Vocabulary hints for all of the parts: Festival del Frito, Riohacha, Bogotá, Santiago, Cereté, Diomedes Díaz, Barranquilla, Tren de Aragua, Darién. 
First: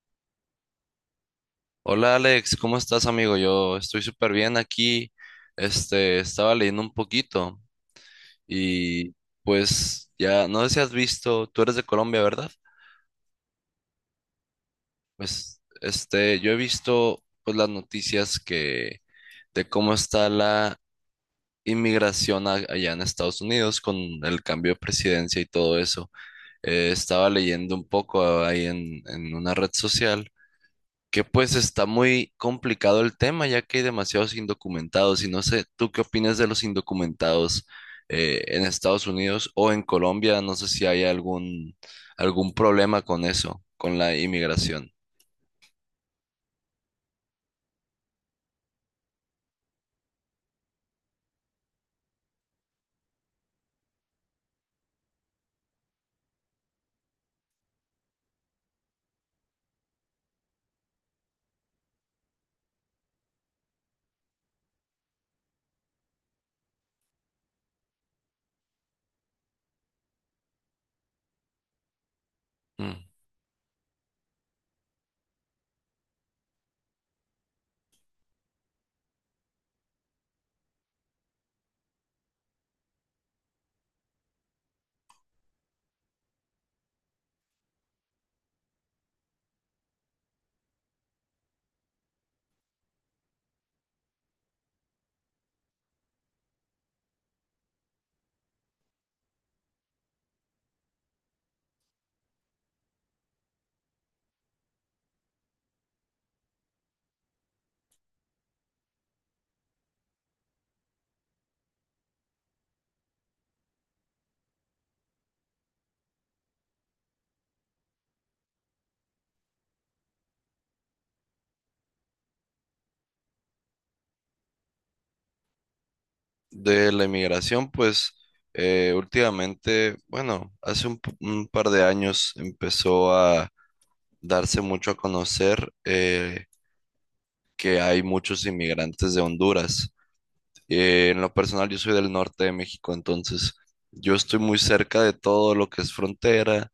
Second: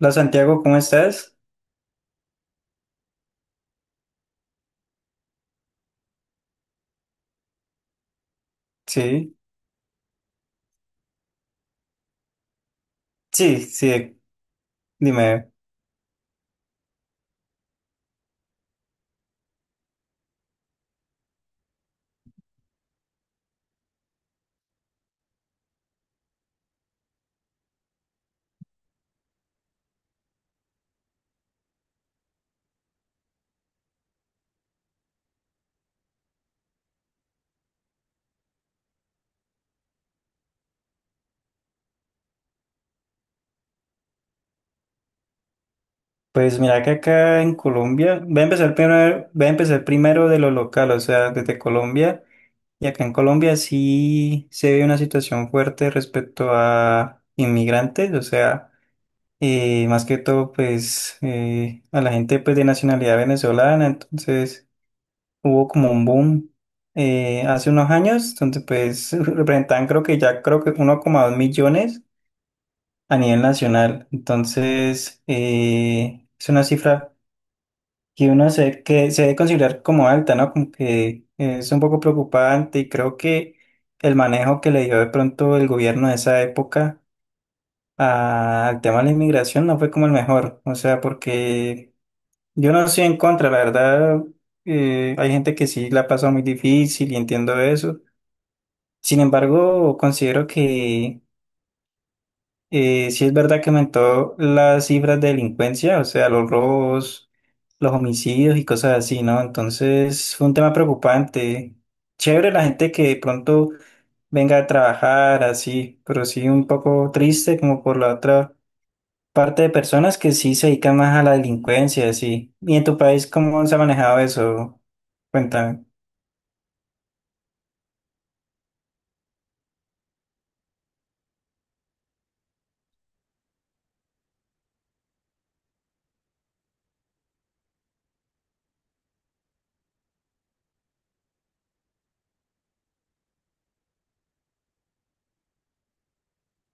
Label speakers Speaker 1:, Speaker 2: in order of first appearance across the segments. Speaker 1: Hola Santiago, ¿cómo estás?
Speaker 2: Hola Alex, ¿cómo estás amigo? Yo estoy súper bien aquí. Este, estaba leyendo un poquito y
Speaker 1: Sí,
Speaker 2: pues ya, no sé si has visto, tú eres de Colombia, ¿verdad?
Speaker 1: sí, sí, dime.
Speaker 2: Pues este, yo he visto pues las noticias que de cómo está la allá en Estados Unidos con el cambio de presidencia y todo eso. Estaba leyendo un poco ahí en una red social que pues está muy complicado el tema, ya que hay demasiados indocumentados y no sé, ¿tú qué opinas de los indocumentados en Estados Unidos o en Colombia? No sé si hay algún, algún problema con eso, con la inmigración.
Speaker 1: Pues mira que acá en Colombia, voy a empezar primero de lo local, o sea, desde Colombia. Y acá en Colombia sí se ve una situación fuerte respecto a inmigrantes, o sea, más que todo pues a la gente pues de nacionalidad venezolana, entonces hubo como un boom hace unos años, donde pues representaban creo que 1,2 millones
Speaker 2: Mm.
Speaker 1: a nivel nacional. Entonces, es una cifra que se debe considerar como alta, ¿no? Como que es un poco preocupante y creo que el manejo que le dio de pronto el gobierno de esa época al tema de la inmigración no fue como el mejor. O sea, porque yo no estoy en contra, la verdad, hay gente que sí la pasa muy difícil y entiendo eso. Sin embargo, considero que sí es verdad que aumentó las cifras de delincuencia, o sea, los robos, los homicidios y cosas así, ¿no? Entonces fue un tema preocupante. Chévere la gente que de pronto venga a trabajar así, pero sí un poco triste como por la otra parte de personas que sí se dedican más a la delincuencia, así. ¿Y en tu país cómo se ha manejado eso? Cuéntame.
Speaker 2: De la inmigración, pues últimamente, bueno, un par de años empezó a darse mucho a conocer. Que hay muchos inmigrantes de Honduras. En lo personal, yo soy del norte de México, entonces yo estoy muy cerca de todo lo que es frontera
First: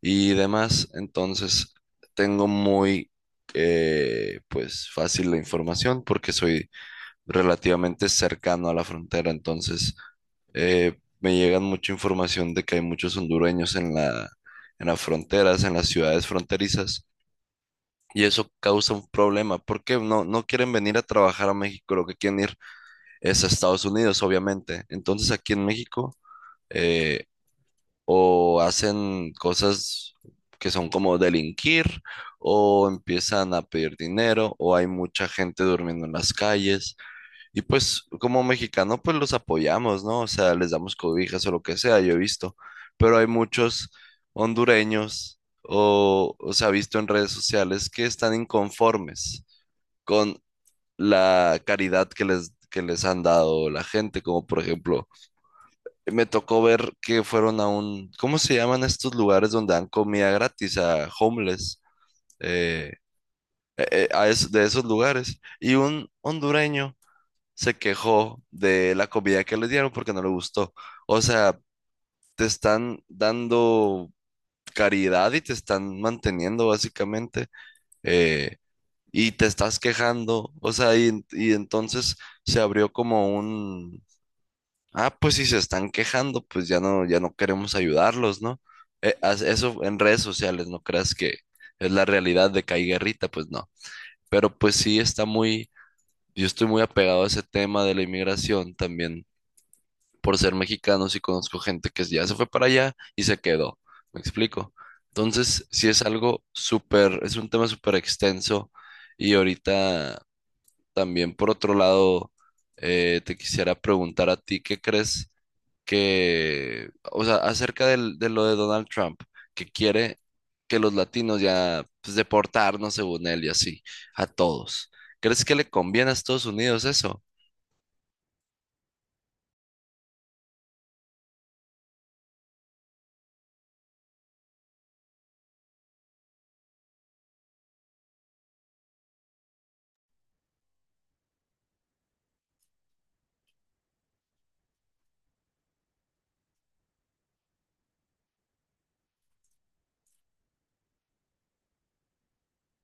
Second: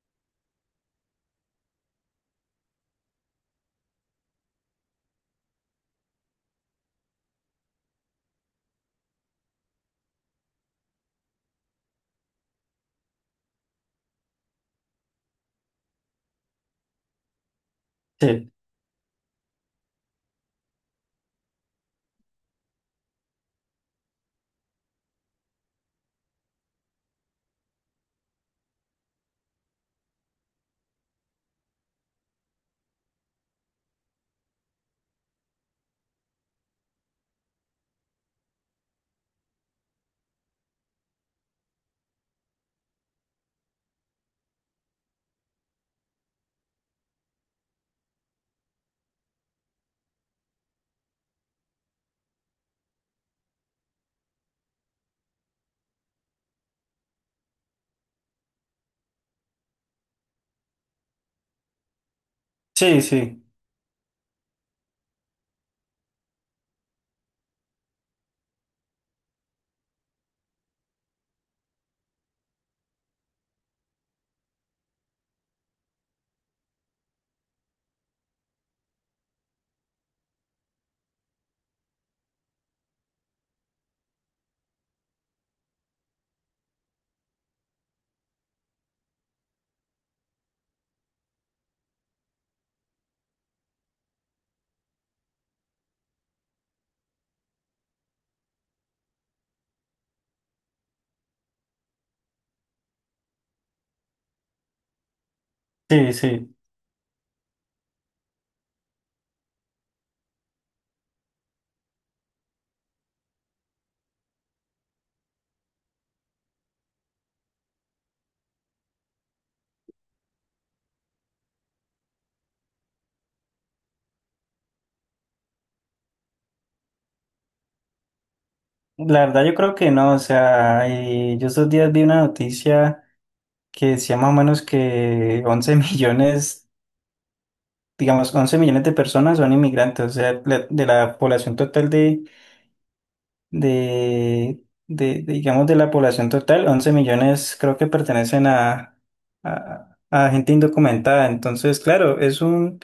Speaker 2: y demás, entonces tengo muy pues fácil la información porque soy relativamente cercano a la frontera, entonces me llegan mucha información de que hay muchos hondureños en en las fronteras, en las ciudades fronterizas. Y eso
Speaker 1: Sí,
Speaker 2: causa un problema, porque no, no quieren venir a trabajar a México, lo que quieren ir es a Estados Unidos, obviamente. Entonces aquí en México eh, o hacen cosas que son como delinquir, o empiezan a pedir dinero, o hay mucha gente durmiendo en las calles, y pues como mexicano, pues los apoyamos, ¿no? O sea, les damos cobijas o lo que sea, yo he visto. Pero hay muchos hondureños o se ha visto en redes sociales que están inconformes con la caridad que les han dado la gente. Como por ejemplo, me tocó ver que fueron a un, ¿cómo se llaman estos lugares donde dan comida gratis a homeless? Eh,
Speaker 1: sí, sí,
Speaker 2: de esos lugares. Y un hondureño se quejó de la comida que le dieron porque no le gustó. O sea, te están dando caridad y te están manteniendo básicamente eh, y te estás quejando. O sea, y entonces se abrió como un, ah, pues si se están quejando, pues ya no, ya no queremos ayudarlos, ¿no? Eso en redes sociales, no creas que es la realidad de que hay guerrita, pues no. Pero pues sí está muy, yo estoy muy apegado a ese tema de la inmigración también por ser mexicanos y conozco gente que ya se fue para allá y se quedó. ¿Me explico? Entonces, sí es
Speaker 1: sí,
Speaker 2: algo
Speaker 1: sí.
Speaker 2: súper, es un tema súper extenso y ahorita también por otro lado, te quisiera preguntar a ti, ¿qué crees que, o sea, acerca de lo de Donald Trump, que quiere que los latinos ya, pues, deportarnos según él y así, a todos? ¿Crees que le conviene a Estados Unidos eso?
Speaker 1: La verdad yo creo que no, o sea, yo estos días vi una noticia que decía más o menos que 11 millones, digamos, 11 millones de personas son inmigrantes, o sea, de la población total de, digamos, de la población total, 11 millones creo que pertenecen a gente indocumentada. Entonces, claro, es un,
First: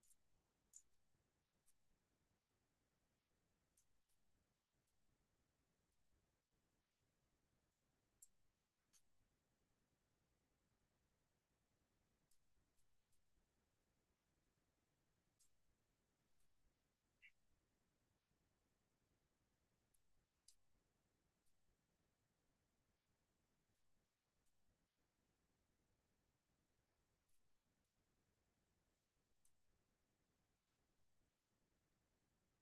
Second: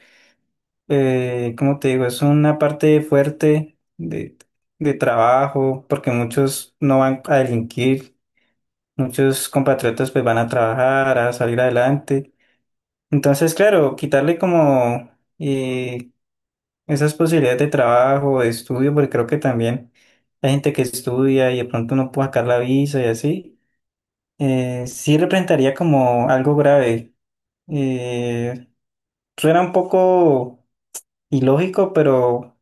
Speaker 1: ¿cómo te digo? Es una parte fuerte de trabajo, porque muchos no van a delinquir. Muchos compatriotas pues van a trabajar, a salir adelante. Entonces, claro, quitarle como eh, esas posibilidades de trabajo, de estudio, porque creo que también hay gente que estudia y de pronto no puede sacar la visa y así, sí representaría como algo grave. Eh, Suena un poco ilógico, pero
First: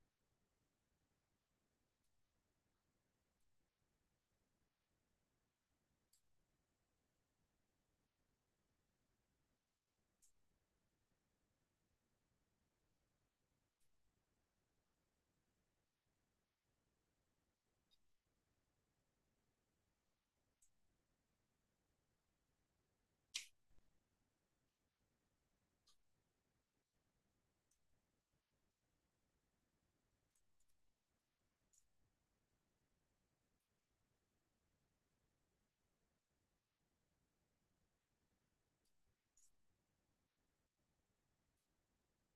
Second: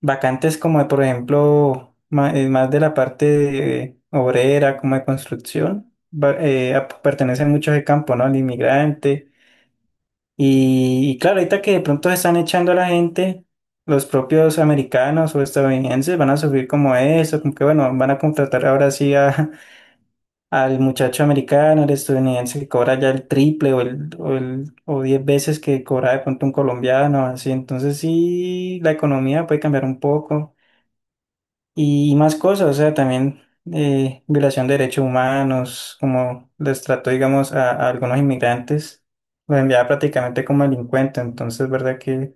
Speaker 1: vacantes como, de, por ejemplo, más, de la parte de obrera, como de construcción, pertenecen mucho a ese campo, ¿no? Al inmigrante. Y claro, ahorita que de pronto se están echando a la gente, los propios americanos o estadounidenses van a subir como eso, como que bueno, van a contratar ahora sí al muchacho americano, al estadounidense que cobra ya el triple o 10 veces que cobra de pronto un colombiano, así. Entonces sí, la economía puede cambiar un poco y más cosas, o sea, también violación de derechos humanos, como les trató, digamos, a algunos inmigrantes, los enviaba prácticamente como delincuentes, entonces, ¿verdad que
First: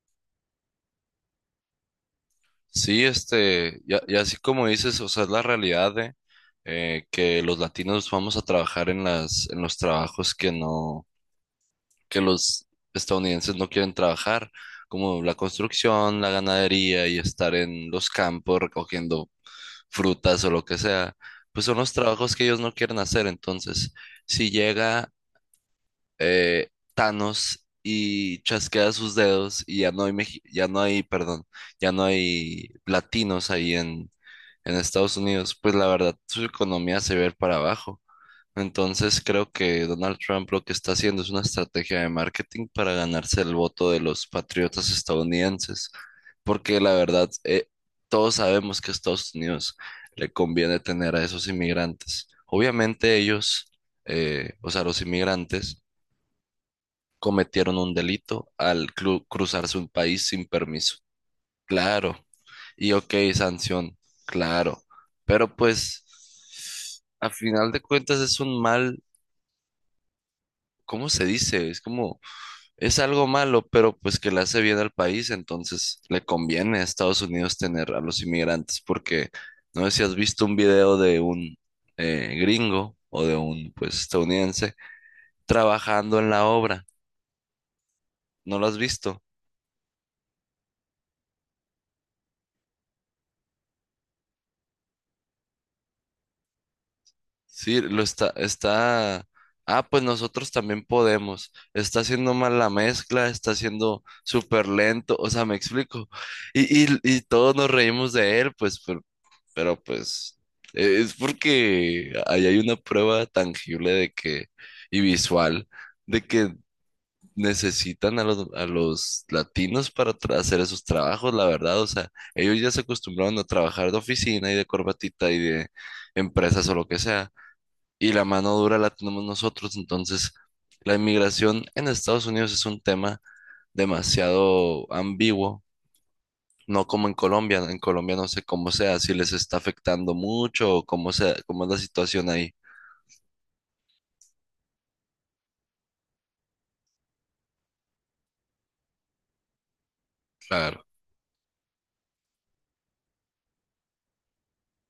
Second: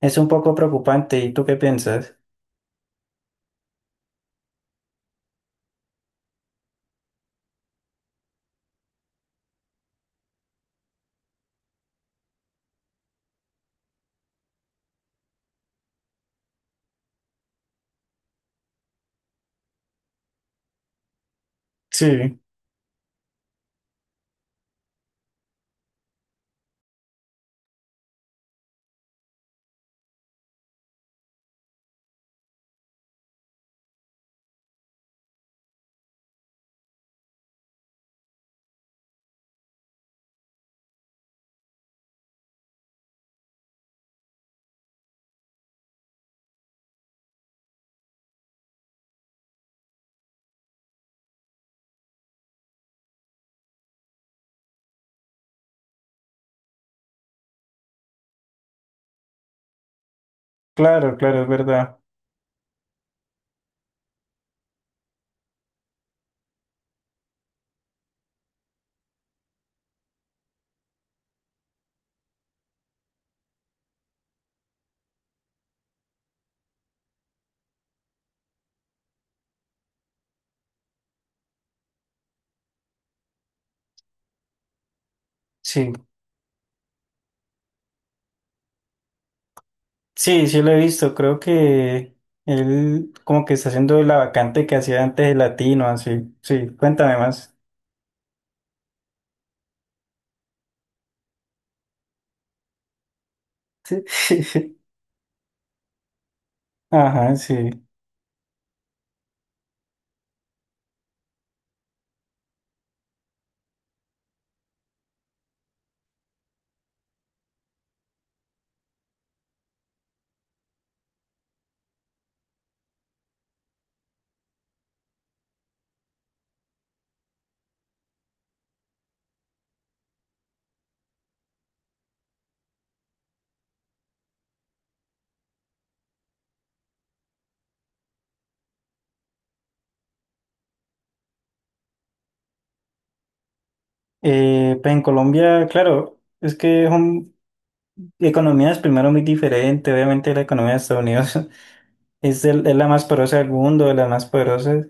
Speaker 1: es un poco preocupante? ¿Y tú qué piensas?
Speaker 2: Sí, este, ya, ya así como dices, o sea, es la realidad de que los latinos vamos a trabajar en en los trabajos que no, que los estadounidenses no quieren trabajar, como la construcción, la ganadería y estar en los campos recogiendo frutas o lo que sea, pues son los trabajos
Speaker 1: Sí,
Speaker 2: que ellos no quieren hacer. Entonces, si llega eh, Thanos y chasquea sus dedos y ya no hay, perdón, ya no hay latinos ahí en Estados Unidos, pues la verdad su economía se ve para abajo. Entonces creo que Donald Trump lo que está haciendo es una estrategia de marketing para ganarse el voto de los patriotas estadounidenses, porque la verdad todos sabemos que a Estados Unidos le conviene tener a esos inmigrantes. Obviamente ellos, o sea, los inmigrantes, cometieron un delito al cruzarse un país sin permiso.
Speaker 1: claro, claro, es verdad.
Speaker 2: Claro. Y ok, sanción. Claro. Pero pues, a final de cuentas es un mal, ¿cómo se dice? Es como, es algo malo, pero pues que le hace bien al país, entonces le conviene a Estados Unidos tener a los inmigrantes, porque no sé si has visto un video de un gringo o de un pues estadounidense
Speaker 1: Sí,
Speaker 2: trabajando en la obra. ¿No lo has visto?
Speaker 1: sí, sí lo he visto, creo que él como que está haciendo la vacante que hacía antes de Latino, así, sí, cuéntame más.
Speaker 2: Sí, lo está, está, ah, pues nosotros también podemos. Está haciendo mal la mezcla, está haciendo
Speaker 1: Sí.
Speaker 2: súper lento, o sea, me explico. Y
Speaker 1: Ajá,
Speaker 2: todos nos
Speaker 1: sí.
Speaker 2: reímos de él, pues, pero, pues, es porque ahí hay una prueba tangible de que, y visual, de que necesitan a a los latinos para hacer esos trabajos, la verdad. O sea, ellos ya se acostumbraron a trabajar de oficina y de corbatita y de empresas o lo que sea y la mano dura la tenemos nosotros. Entonces, la inmigración en Estados Unidos es un tema demasiado ambiguo, no como en Colombia. En Colombia no sé cómo sea, si les está afectando mucho o cómo sea, cómo es la situación ahí.
Speaker 1: Pues en Colombia, claro, es que es un economías primero muy diferente, obviamente la economía de
Speaker 2: Claro.
Speaker 1: Estados Unidos es, es la más poderosa del mundo, de las más poderosas.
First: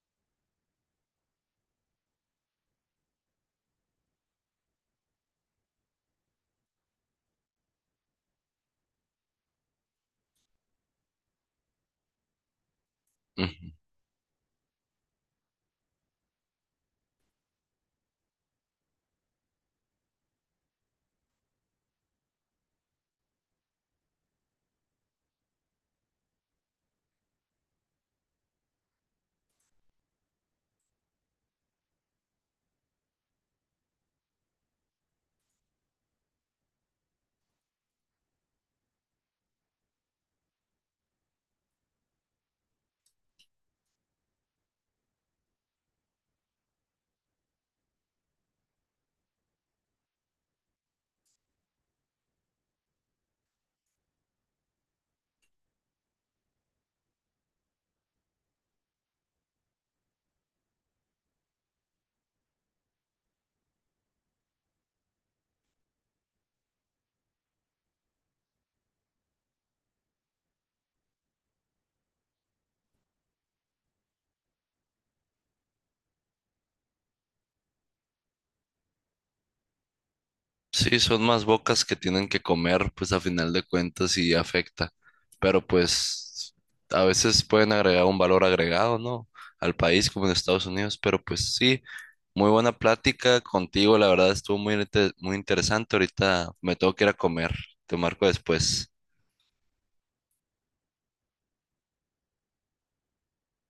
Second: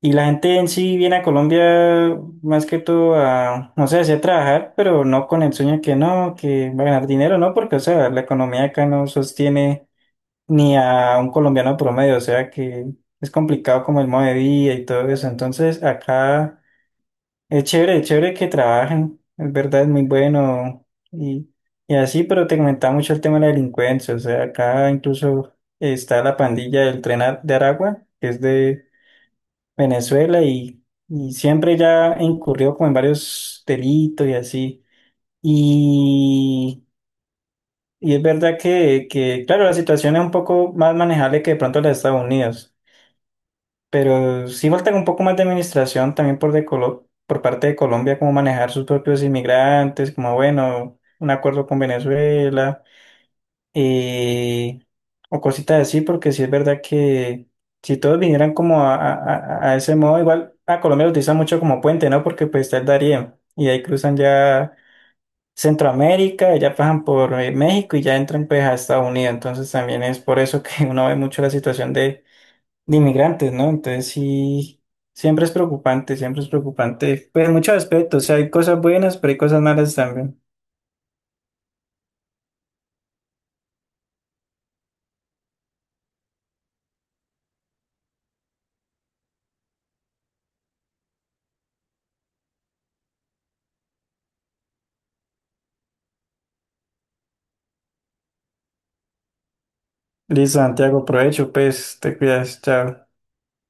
Speaker 1: Y la gente en sí viene a Colombia más que todo a, no sé, así a trabajar, pero no con el sueño que no, que va a ganar dinero, no, porque, o sea, la economía acá no sostiene ni a un colombiano promedio, o sea que es
Speaker 2: Mm.
Speaker 1: complicado como el modo de vida y todo eso. Entonces, acá. Es chévere que trabajen, es verdad, es muy bueno y, y así, pero te comentaba mucho el tema de la delincuencia, o sea, acá incluso está la pandilla del de Aragua, que es de Venezuela y siempre ya incurrió como en varios delitos y así. Y, y es verdad que, claro, la situación es un poco más manejable que de pronto la de Estados Unidos. Pero sí falta un poco más de administración también por parte de Colombia, como manejar sus propios inmigrantes, como bueno, un acuerdo con Venezuela eh, o cositas así, porque sí es verdad que si todos vinieran como a ese modo, igual a Colombia lo utilizan mucho como puente, ¿no? Porque pues está el Darién y de ahí cruzan ya Centroamérica, y ya pasan por México y ya entran pues a Estados Unidos, entonces también es por eso que uno ve mucho la situación de inmigrantes, ¿no? Entonces sí, siempre es preocupante, pues en muchos aspectos, o sea, hay cosas buenas, pero hay cosas malas también.
Speaker 2: Sí, son más bocas que tienen que comer, pues a final de cuentas y afecta. Pero pues a veces pueden agregar un valor agregado, ¿no? Al país como en Estados Unidos. Pero pues sí, muy buena plática contigo. La verdad estuvo muy interesante. Ahorita me tengo que ir a comer. Te marco después.
Speaker 1: Listo, Santiago, provecho, pues, te cuidas, chao.